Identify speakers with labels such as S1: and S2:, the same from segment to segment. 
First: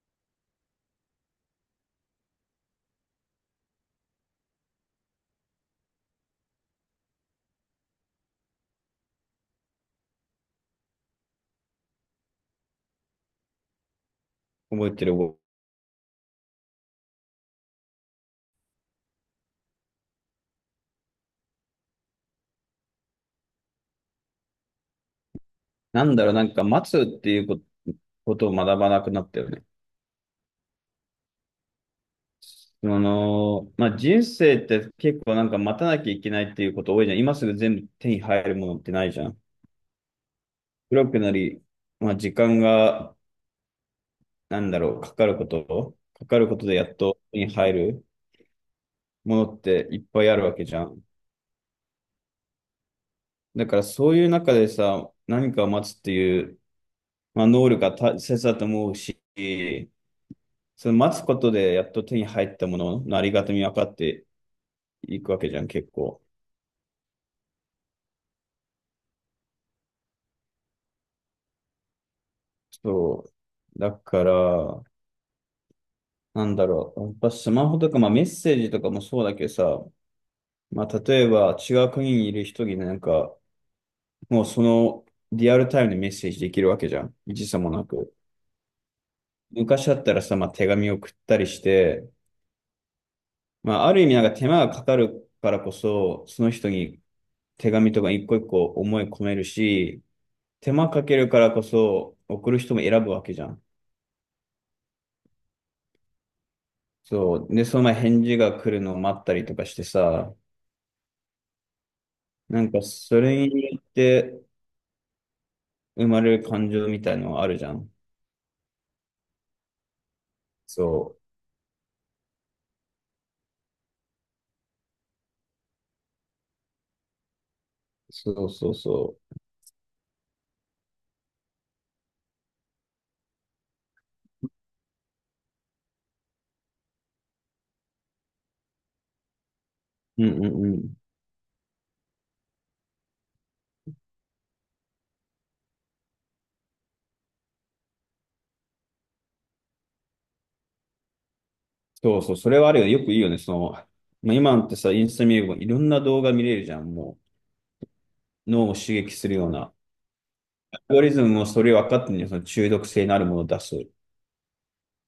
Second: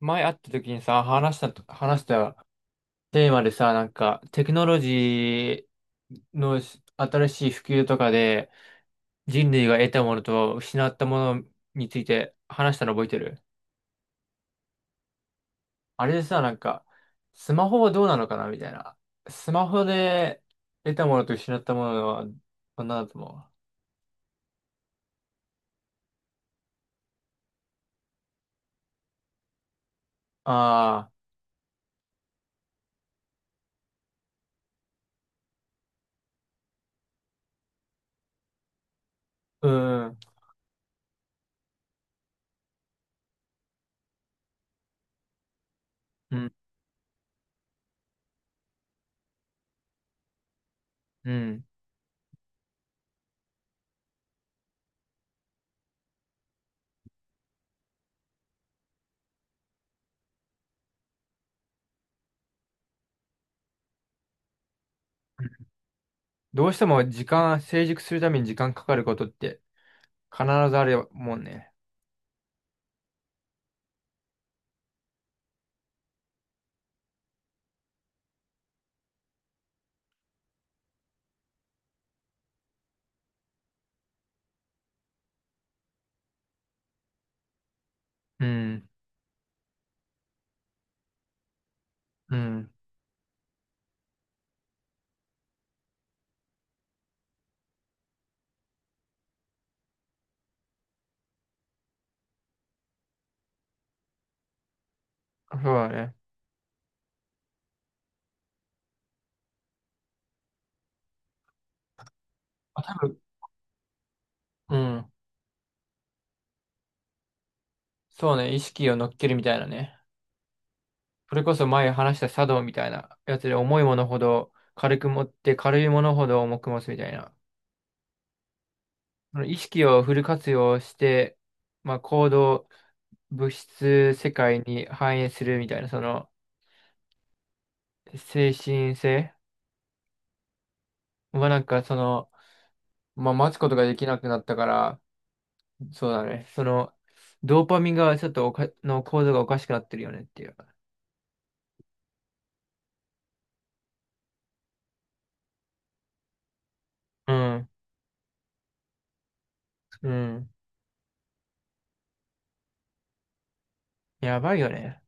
S1: 前会った時にさ、話したテーマでさ、テクノロジーの新しい普及とかで、人類が得たものと失ったものについて話したの覚えてる。
S2: 覚えてる。
S1: あれでさ、スマホはどうなのかなみたいな。スマホで得たものと失ったものは、何だと思う？
S2: なんか待つっていうことを学ばなくなったよね。
S1: あ
S2: まあ、人生って結構なんか待たなきゃいけないっていうこと多いじゃん。今すぐ全部手に入るものってないじゃん。
S1: あー、うん、
S2: 黒くなり、まあ、時間が、か
S1: う
S2: かる
S1: ん、
S2: ことでやっと手に入るものっていっぱいあるわけじゃん。
S1: うん。
S2: だからそういう中でさ、何かを待つっていう、まあ、能力が大切だと思うし、その待つことでやっと手に入ったもののありがたみ分かって、行くわけじゃん、結構。
S1: どうしても時間、成熟するために時間かかることって必ずあるもんね。
S2: そう。だから、やっぱスマホとか、まあメッセージとかもそうだけどさ、まあ例えば違う国にいる人になんか、もうそのリアルタイムでメッセージできるわけじゃん。時差もなく。
S1: うん、
S2: 昔だったらさ、まあ手紙を送ったりして、
S1: うん。
S2: まあある意味なんか手間がかかるからこそ、その人に手紙とか一個一個思い込めるし、手間かけるからこそ送る人も選ぶわけじゃん。
S1: そうだね。
S2: そう。で、その前返事が来るのを待ったりとかしてさ、なんか
S1: まあ、多分、
S2: それによって
S1: うん。
S2: 生まれる感情みたいのはあるじゃん。
S1: そうね、意識を乗っけるみたいなね。
S2: そ
S1: それこそ前話した茶道みたいなやつで重いものほど軽く持って軽いものほど重く持つみたいな。
S2: う。そうそうそ
S1: その意識をフル活用して、まあ、行動、物質世界に反映するみたいな、その精神性
S2: う。うんうんうん。
S1: はなんかその、まあ、待つことができなくなったから、そうだね。その、ドーパミンがちょっとおか、の構造がおかしくなってるよねっていう。
S2: そうそう。それはあるよね。よくいいよね。まあ、今ってさ、インスタ見ればいろんな動画見れるじゃん。も
S1: うん。
S2: う脳を刺激するような。
S1: うん。
S2: アルゴリズムもそれ分かってんのよ。その中毒性のあるものを出す。
S1: やばいよね。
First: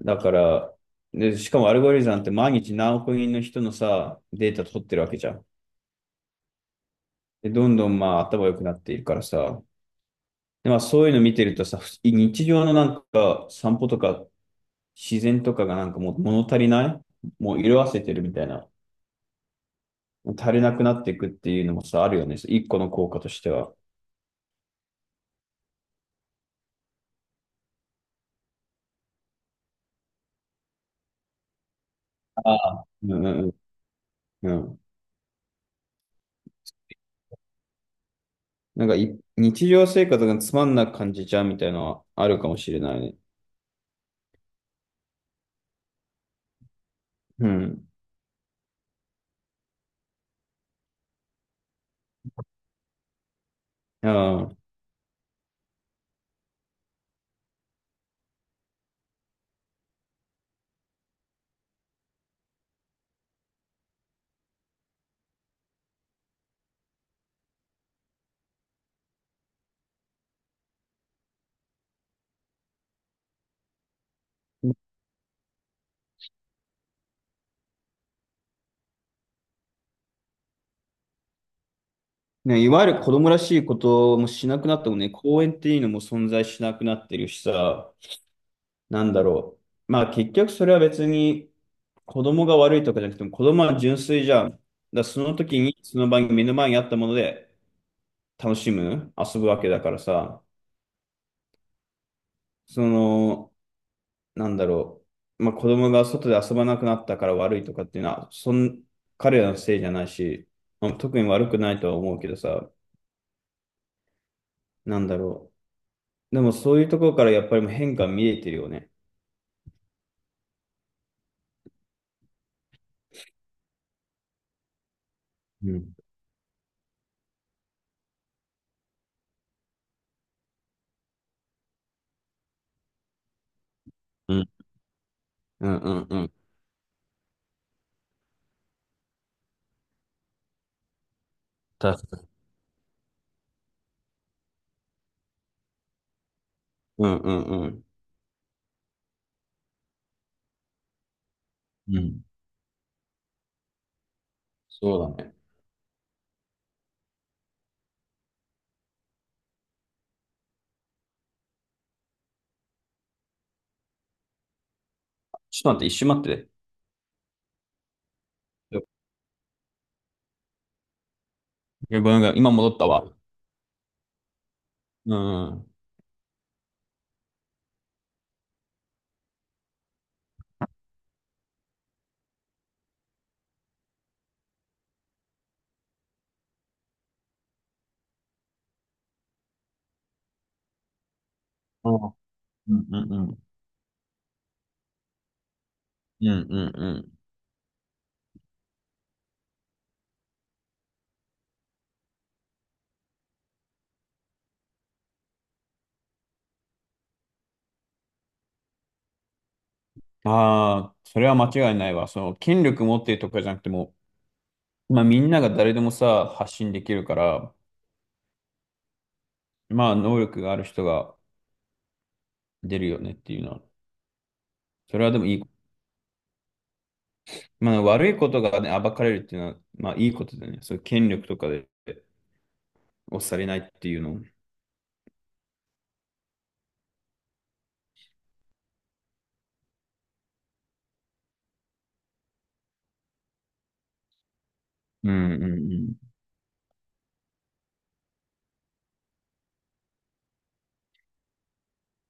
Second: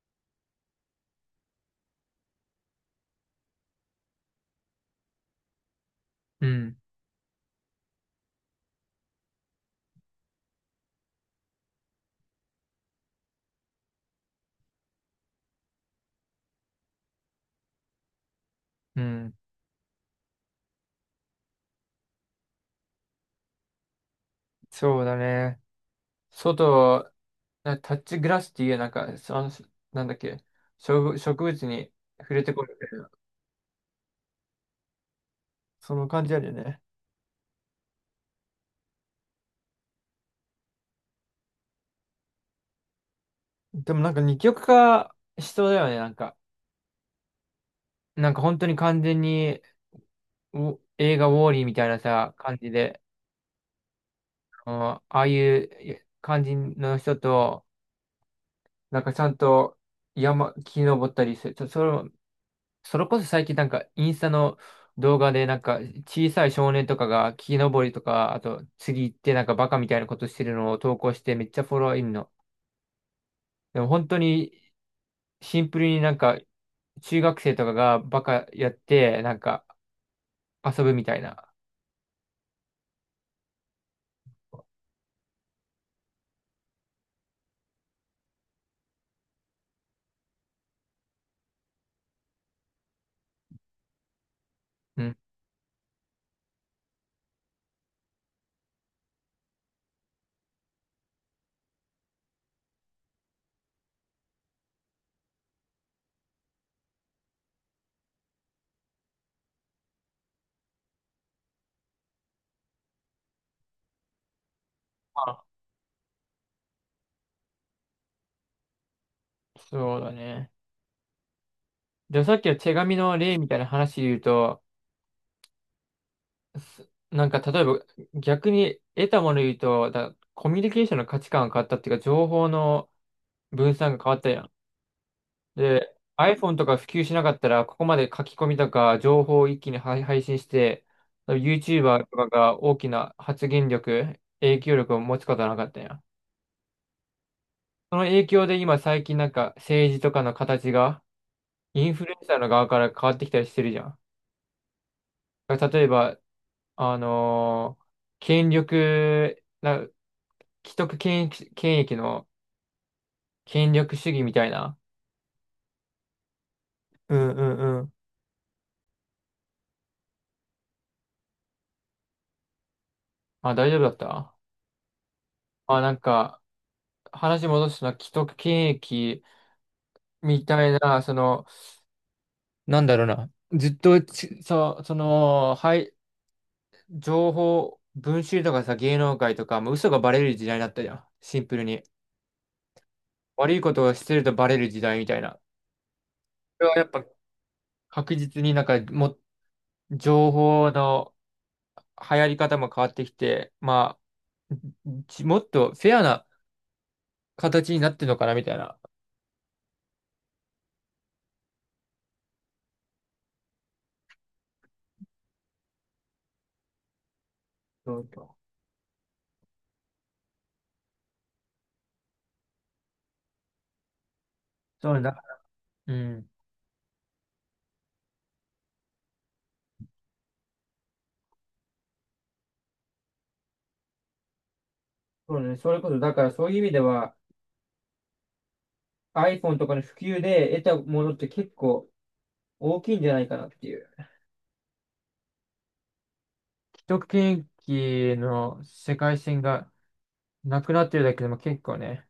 S2: だから、で、しかもアルゴリズムなんて毎日何億人の人のさ、データ取ってるわけじゃん。
S1: うん、
S2: で、どんどんまあ頭良くなっているからさ、で、まあそういうの見てるとさ、日常のなんか散歩とか自然とかがなんかもう物足りない、もう色あせてるみたいな。
S1: うん、
S2: 足りなくなっていくっていうのもさ、あるよね。一個の効果としては。
S1: そうだね。外、なタッチグラスっていう、なんか、その、なんだっけ、植物に触れて
S2: あ
S1: こる
S2: あ。
S1: みたい
S2: う
S1: な、
S2: んうんうん。うん。
S1: その感じあるよね。
S2: なんか日常生活がつまんなく感じちゃうみたいなのはあるかもしれないね。
S1: でもなんか二極化しそうだよね、なんか。
S2: うん。
S1: なんか本当に完全に、映画ウォーリーみたいなさ、感じで、
S2: ああ。
S1: うん、ああいう感じの人と、なんかちゃんと木登ったりする。それもそれこそ最近なんかインスタの動画でなんか小さい少年とかが木登りとか、あと次行ってなんかバカみたいなことしてるのを投稿してめっちゃフォロワーいるの。でも本当にシンプルになんか中学生とかがバカやってなんか遊ぶみたいな。
S2: ね、いわゆる子供らしいこともしなくなったもんね、公園っていうのも存在しなくなってるしさ、なんだろまあ結局それは別に子供が悪いとかじゃなくても子供は純粋じゃん。だか
S1: う
S2: ら
S1: ん。
S2: その時にその場に目の前にあったもので楽しむ、遊ぶわけだからさ、その、なんだろまあ子供が外で遊ばなくなったから悪いとかっていうのは、彼らのせいじゃないし、まあ特に悪くないとは思うけどさ、なんだ
S1: あ、
S2: ろでもそういうところからやっぱりもう変化見えてるよね。
S1: そうだね。で、さっきの手紙の例みたいな話で言うと、
S2: うん。
S1: なんか例えば逆に得たもの言うと、コミュニケーションの価値観が変わったっていうか情報の分散が変わった
S2: う
S1: や
S2: ん
S1: ん。
S2: うんう
S1: で、
S2: んうん。
S1: iPhone とか普及しなかったら、ここまで書き込みとか情報を一気に配信して、YouTuber
S2: 確
S1: と
S2: か
S1: か
S2: に。
S1: が大きな発言力、影響力を持つことはなかったんや。
S2: うんうんうん。
S1: その影響で今最近なんか政治とかの形がイン
S2: う
S1: フルエ
S2: ん。
S1: ンサーの側から変わってきたりしてるじゃん。
S2: そうだね。
S1: だから例えば、あのー権力、な、既得権益、権益の権力主義みたいな。
S2: ちょっと待って、一瞬待って。
S1: うんうんうん。
S2: ごめんごめん、今戻ったわ。
S1: あ、大丈夫だった？
S2: うん。うん。
S1: あ、なんか、話戻すのは既得権益みたいな、その、なんだろうな。ずっとち、そう、その、はい、情報、文集とかさ、芸能界とか、もう嘘がバレる時代だったじゃん。シンプルに。
S2: うんうんうん。
S1: 悪いことをしてるとバレる時代みたいな。
S2: うん
S1: それはやっ
S2: う
S1: ぱ
S2: ん
S1: 確実になんか、も、情報の流行り方も変わってきて、まあ、もっとフェアな形になってるのかな、みたいな。
S2: うん。ああ、それは間違いないわ。権力持ってるとかじゃなくても、まあみんなが誰でもさ、発信できるから、
S1: そうそう、
S2: まあ能力がある人が出るよねっていうのは、
S1: そう
S2: そ
S1: ね
S2: れはで
S1: だ。
S2: もいい。
S1: うん。
S2: まあ悪いことがね、暴かれるっていうのは、まあいいことだよね。そういう権力とかで押されないっていうの。うん
S1: そうね。それこそ、だからそういう意味では、iPhone とかの普及で得たものって結構大きいんじゃないかなっていう。
S2: うんうん。
S1: 一区域の世界線がなくなってるだけでも結構ね、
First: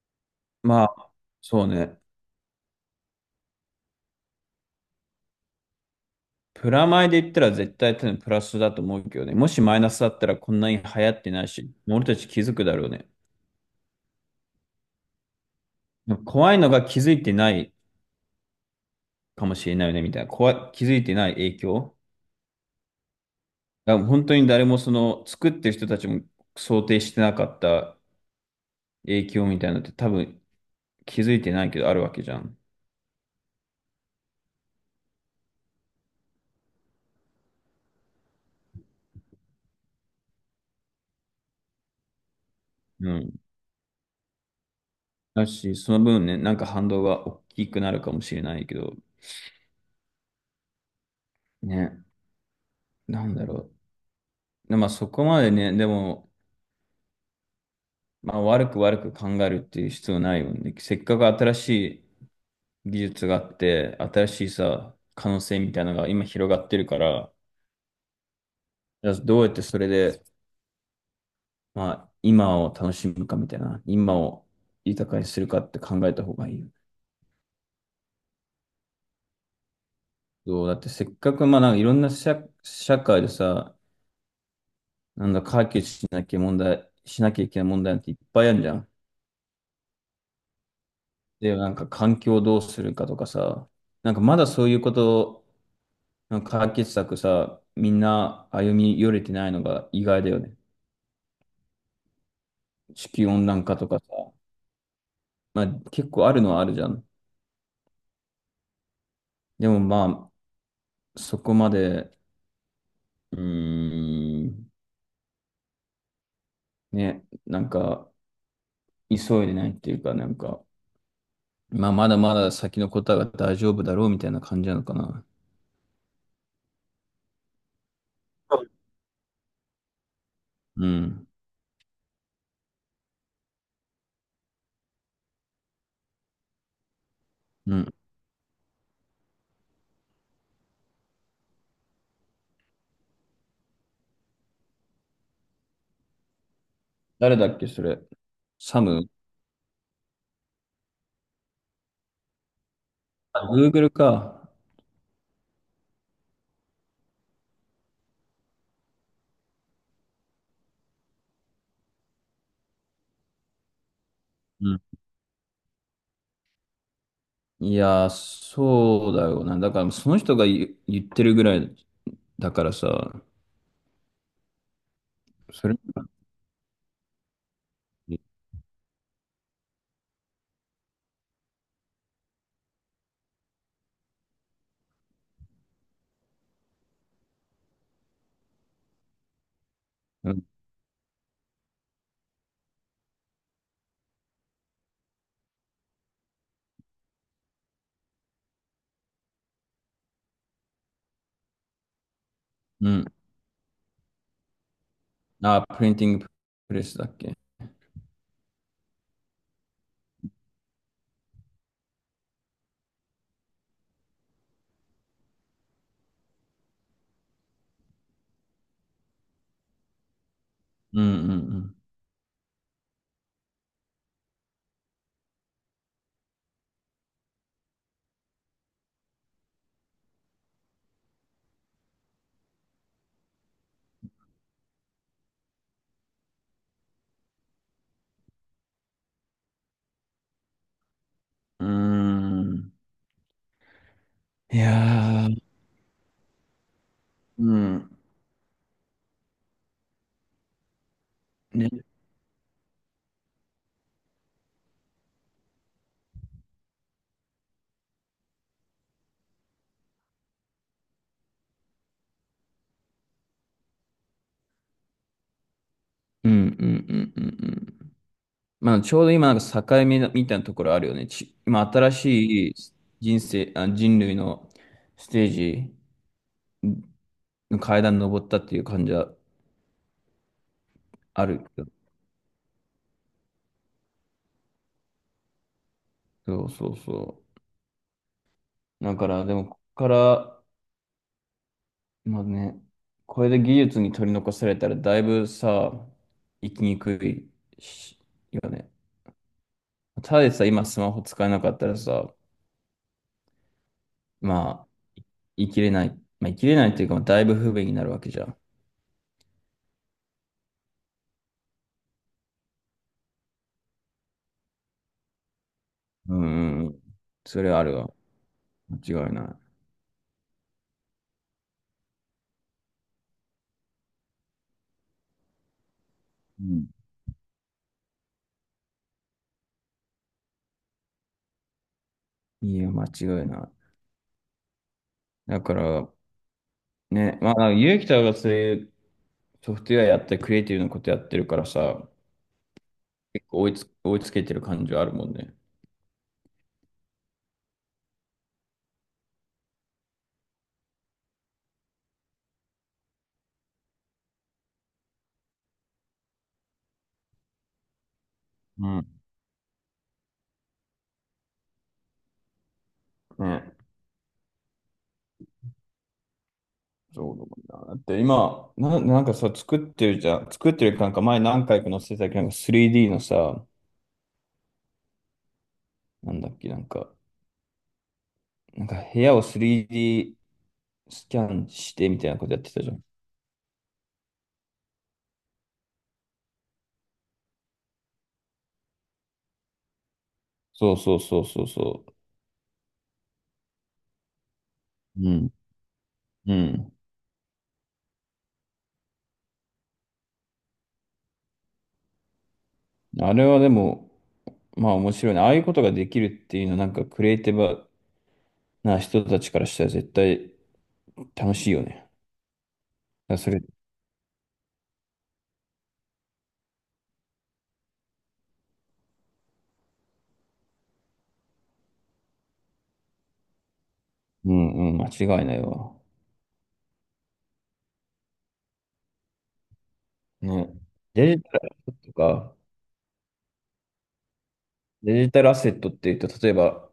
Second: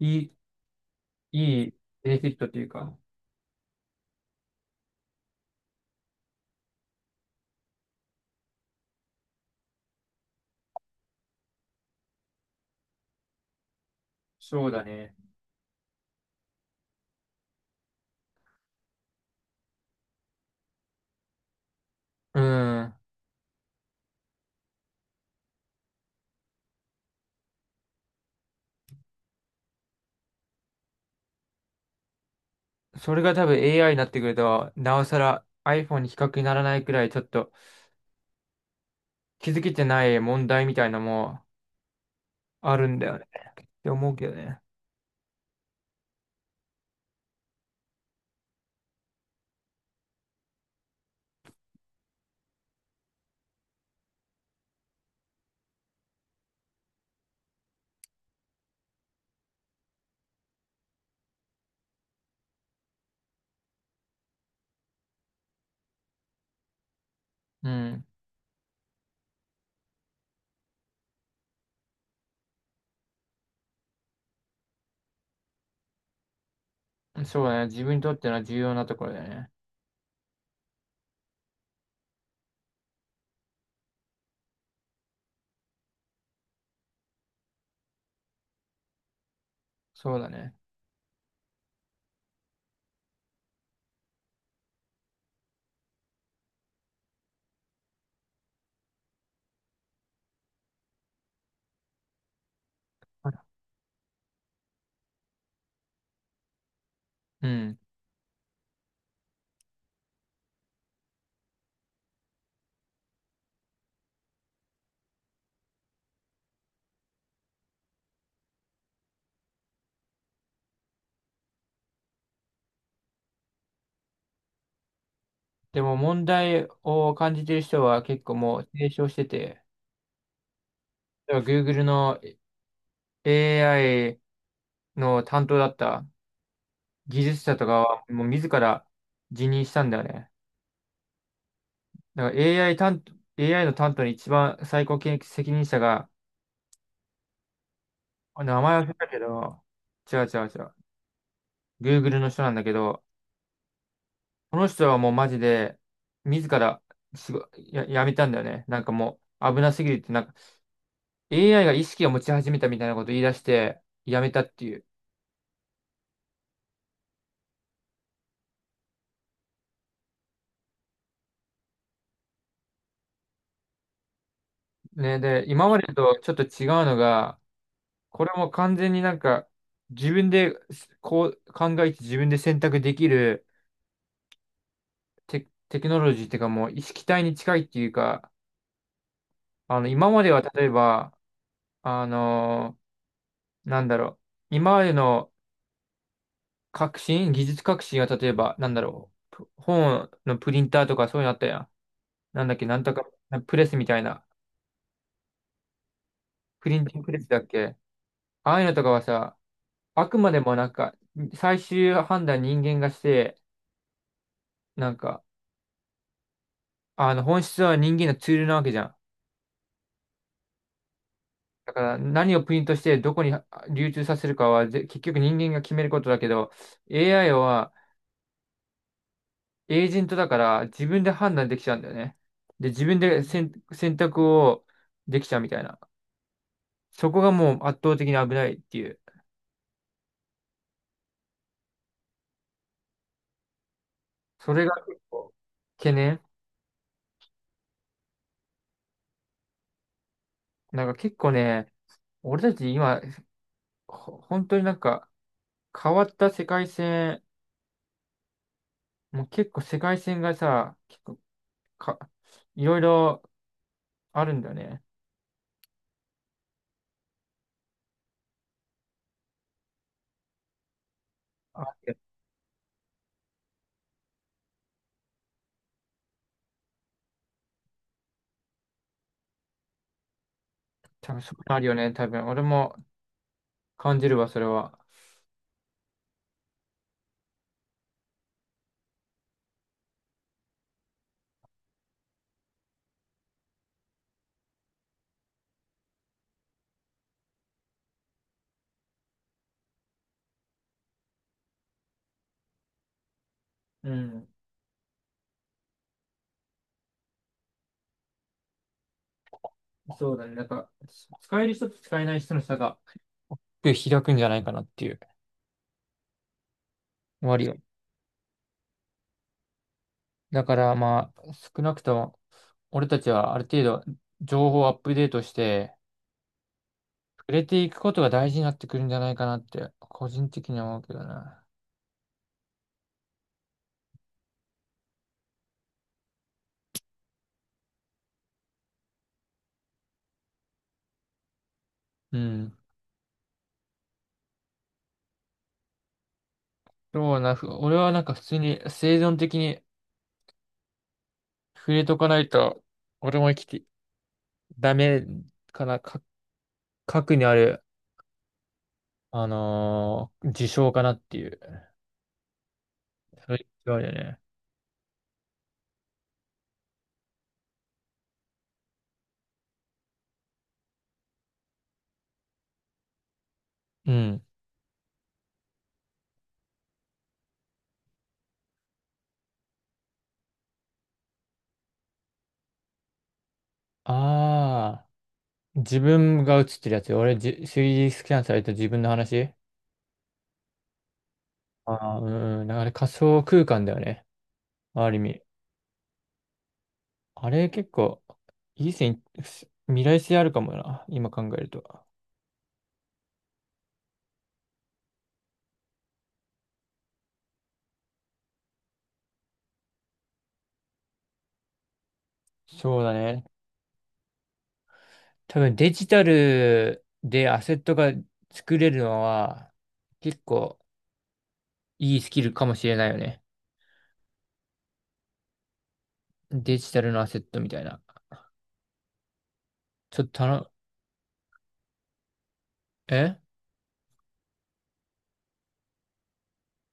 S1: いい、
S2: まあ、
S1: い
S2: そう
S1: い
S2: ね。
S1: ベネフィットというか、
S2: プラマイで言ったら絶対多分プラスだと思うけどね。もしマイナスだったらこんなに流行ってないし、俺たち気づくだろうね。
S1: そうだね。
S2: 怖いのが気づいてないかもしれないよね、みたいな。怖い、気づいてない影響。
S1: うん。
S2: だから本当に誰もその作ってる人たちも想定してなかった影響みたいなのって多分気づいてないけどあるわけじゃん。
S1: それが多分 AI になってくると、なおさら iPhone に比較にならないくらいちょっと気づけてない問題みたいなのもあるんだ
S2: う
S1: よね。
S2: ん。
S1: って思うけどね。
S2: だし、その分ね、なんか反動が大きくなるかもしれないけど、ね、なんだろでまあそこまでね、でも、まあ、悪く悪く考えるっていう必要ないよね。せっかく新しい技術があって、新しいさ、可能性みたいなのが今広がってるから、
S1: うん。
S2: じゃあどうやってそれで、まあ、今を楽しむかみたいな、今を豊かにするかって考えた方がいいよね。
S1: そうだね。自分にとっての重要なところだよね。
S2: そう、だってせっかく、まあ、なんかいろんな社会でさ、なんだ、解決しなきゃ問題、しなきゃいけない問題なんていっぱいあるじゃん。
S1: そうだね。
S2: で、なんか環境をどうするかとかさ、なんかまだそういうこと、なんか解決策さ、みんな歩み寄れてないのが意外だよね。地球温暖化とかさ、まあ結構あるのはあるじゃん。
S1: うん。
S2: でもまあ、そこまで、うーん、ね、なんか急いでないっていうか、なんか、まあまだまだ先のことは大丈夫だろうみたいな感じなのかな。
S1: でも問題を感じてる人は結構もう提唱してて、
S2: うん。
S1: では Google の AI の担当だった技術者とか
S2: うん。
S1: はもう自ら辞任したんだよね。だから AI 担当、AI の担当の一番最高権責任者が、
S2: 誰だっけ、それ。
S1: あ、名前
S2: サ
S1: 忘れた
S2: ム。
S1: けど、違う違う違う。Google の人なんだけど、
S2: あ、Google か。
S1: この人はもうマジで自ら仕事や、やめたんだよね。なんかもう危なすぎるって、なんか AI が意識を持ち始めたみたいなことを言い出して、やめたって
S2: う
S1: い
S2: ん。
S1: う。
S2: いやー、そうだよな。だから、その人が言ってるぐらいだからさ、
S1: ね、で、今
S2: それ、
S1: までとちょっと違うのが、これも完全になんか、自分でこう考えて自分で選択できるテクノロジーっていうかもう意識体に近いっていうか、あの、今ま
S2: う
S1: では
S2: ん。
S1: 例えば、あのーなんだろう、今までの技術革新は例えば、なんだろう、本のプリンターとかそういうのあったやん。なんだっけ、なん
S2: う
S1: とか、
S2: ん。
S1: プレスみたいな、
S2: あ、プリンティング
S1: プ
S2: プ
S1: リ
S2: レ
S1: ンテ
S2: ス
S1: ィン
S2: だ
S1: グプ
S2: っ
S1: レス
S2: け。
S1: だっけ。ああいうのとかはさ、あくまでもなんか、最終判断人間がして、なんか、あの本質は人間のツールなわけじゃん。
S2: うんう
S1: だ
S2: ん
S1: から何をプリントしてどこに流通させるかは結局人間が決めることだけど、 AI はエージェントだから自分で判断できちゃうんだよね。で、自分で選、選択をできちゃうみたいな。そこがもう圧倒的に危ないっていう。
S2: うん。うーん。
S1: そ
S2: い
S1: れが結
S2: や
S1: 構
S2: ー、
S1: 懸念。
S2: うん。
S1: なんか結構ね、
S2: ね。
S1: 俺たち今、本当になんか変わった世界線、もう結構世界線がさ、結構か、いろいろあるんだよね。
S2: うんうんうんうんうん。まあ、ちょうど今、なんか境目だみたいなところあるよね。
S1: あ、
S2: 今、
S1: い
S2: 新
S1: や、
S2: しい人生、あ、人類のステージの階段登ったっていう感じは
S1: 多分
S2: あ
S1: そう
S2: る
S1: な
S2: け
S1: る
S2: ど。
S1: よね、多分。俺も感じるわ、それは。
S2: そうそうそう。だから、でも、ここからまあね、これで技術に取り残されたらだいぶさ、生きにくいし、よね。ただでさ、今スマホ使えなかったらさ、
S1: うん。
S2: まあ、生きれない。まあ、生きれないっていうか、だいぶ不便になるわけじゃん。
S1: そうだね。なんか、使える人と使えない人の差が開くんじゃないかなっていう。
S2: うんうんうん。そ
S1: 割
S2: れ
S1: よ。
S2: はあるわ。間違いない。
S1: だからまあ、少なくとも、俺たちはある程度、情報をアップデートして、
S2: うん。
S1: 触れていくことが大事になってくるんじゃないかなって、個人的には思うけどな。
S2: いいよ、間違いない。だから、ね、まあ、ゆうきたがそういうソフトウェアやって、クリエイティブなことやってるからさ、
S1: うん。
S2: 結構追いつけてる感じはあるもんね。
S1: そうな、俺はなんか普通に生存的に触れとかないと、俺も生きて、ダメかな、か、核にある
S2: うん。
S1: あのー自称かなっていう。
S2: ね。
S1: それ違うよね。
S2: そうだもんな。だって今、なんかさ、作ってるじゃん。作ってるなんか前何回か載せてたけど、なんか 3D のさ、
S1: うん。
S2: なんだっけ、なんか部屋を 3D スキャンしてみたいなことやってたじゃん。
S1: ああ、自分が映ってるやつ。3D スキャンされた自分の話。
S2: そうそうそうそうそ
S1: ああー、うんうん。だから仮想空間だよね。ある意
S2: う。う
S1: 味。
S2: ん。うん。
S1: あれ結構、いい線、未来性あるかもな。今考えると。
S2: あれはでも、まあ面白いね。ああいうことができるっていうのは、なんかクリエイティブな人たちからしたら絶対楽しいよね。だか
S1: そうだ
S2: ら
S1: ね。
S2: それ、
S1: 多分デジタルでアセットが作れるのは、結構いいスキルかもしれないよね。
S2: うんうん、間違いないわ。
S1: デジタルのアセットみたいな。ちょっと頼む、
S2: ね。デジタルアセットとか、
S1: え、
S2: デジタルアセットっていうと、例えば、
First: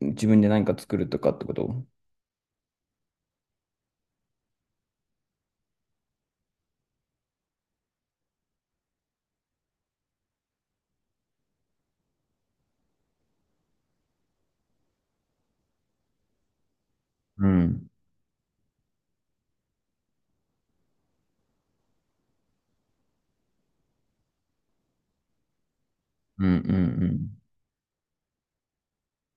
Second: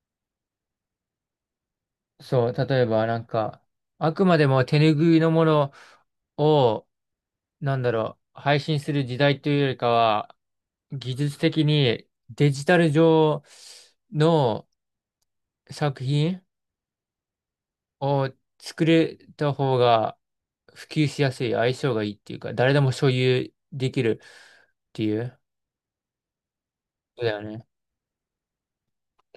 S2: 自分で何か作るとかってこと。
S1: そう、例えばなんか、あくまでも手拭いのものを、なんだろう、配信する時代というよりかは、技術的にデジタル上の作品
S2: うん。
S1: を作れた方が普及しやすい、相性がいいっていうか、誰でも所有できるっていう、
S2: うんうんう
S1: そうだ
S2: ん。
S1: よね。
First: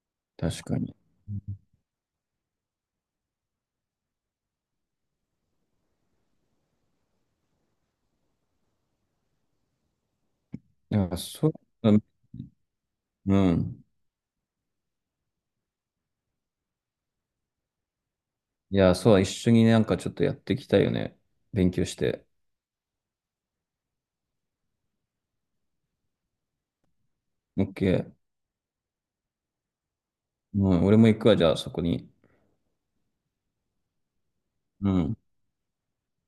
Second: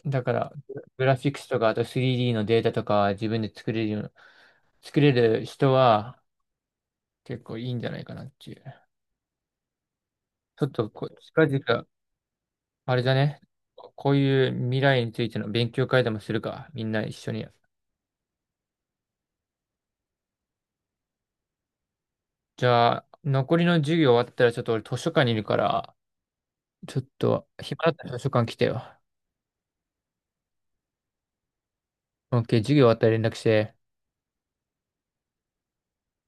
S1: だから、
S2: 確かに。
S1: グラフィックスとか、あと 3D のデータとか自分で作れるような、作れる人は結構いいんじゃないかなっていう。ちょっと
S2: な
S1: こ
S2: ん
S1: う、
S2: か
S1: 近
S2: そう、
S1: 々、
S2: うん。
S1: あれだ
S2: う
S1: ね。
S2: ん。
S1: こういう未来についての勉強会でもするか。みんな一緒に。
S2: いや、そう、一緒になんかちょっとやっていきたいよね。勉強して。
S1: じゃあ、残りの授業終わったら、ちょっと俺図書館にいるから、ちょっと、
S2: オッ
S1: 暇だっ
S2: ケ
S1: たら
S2: ー。
S1: 図書館来てよ。
S2: うん、俺も行くわ、じゃあそこに。
S1: OK、授業終わったら連絡して。
S2: うん。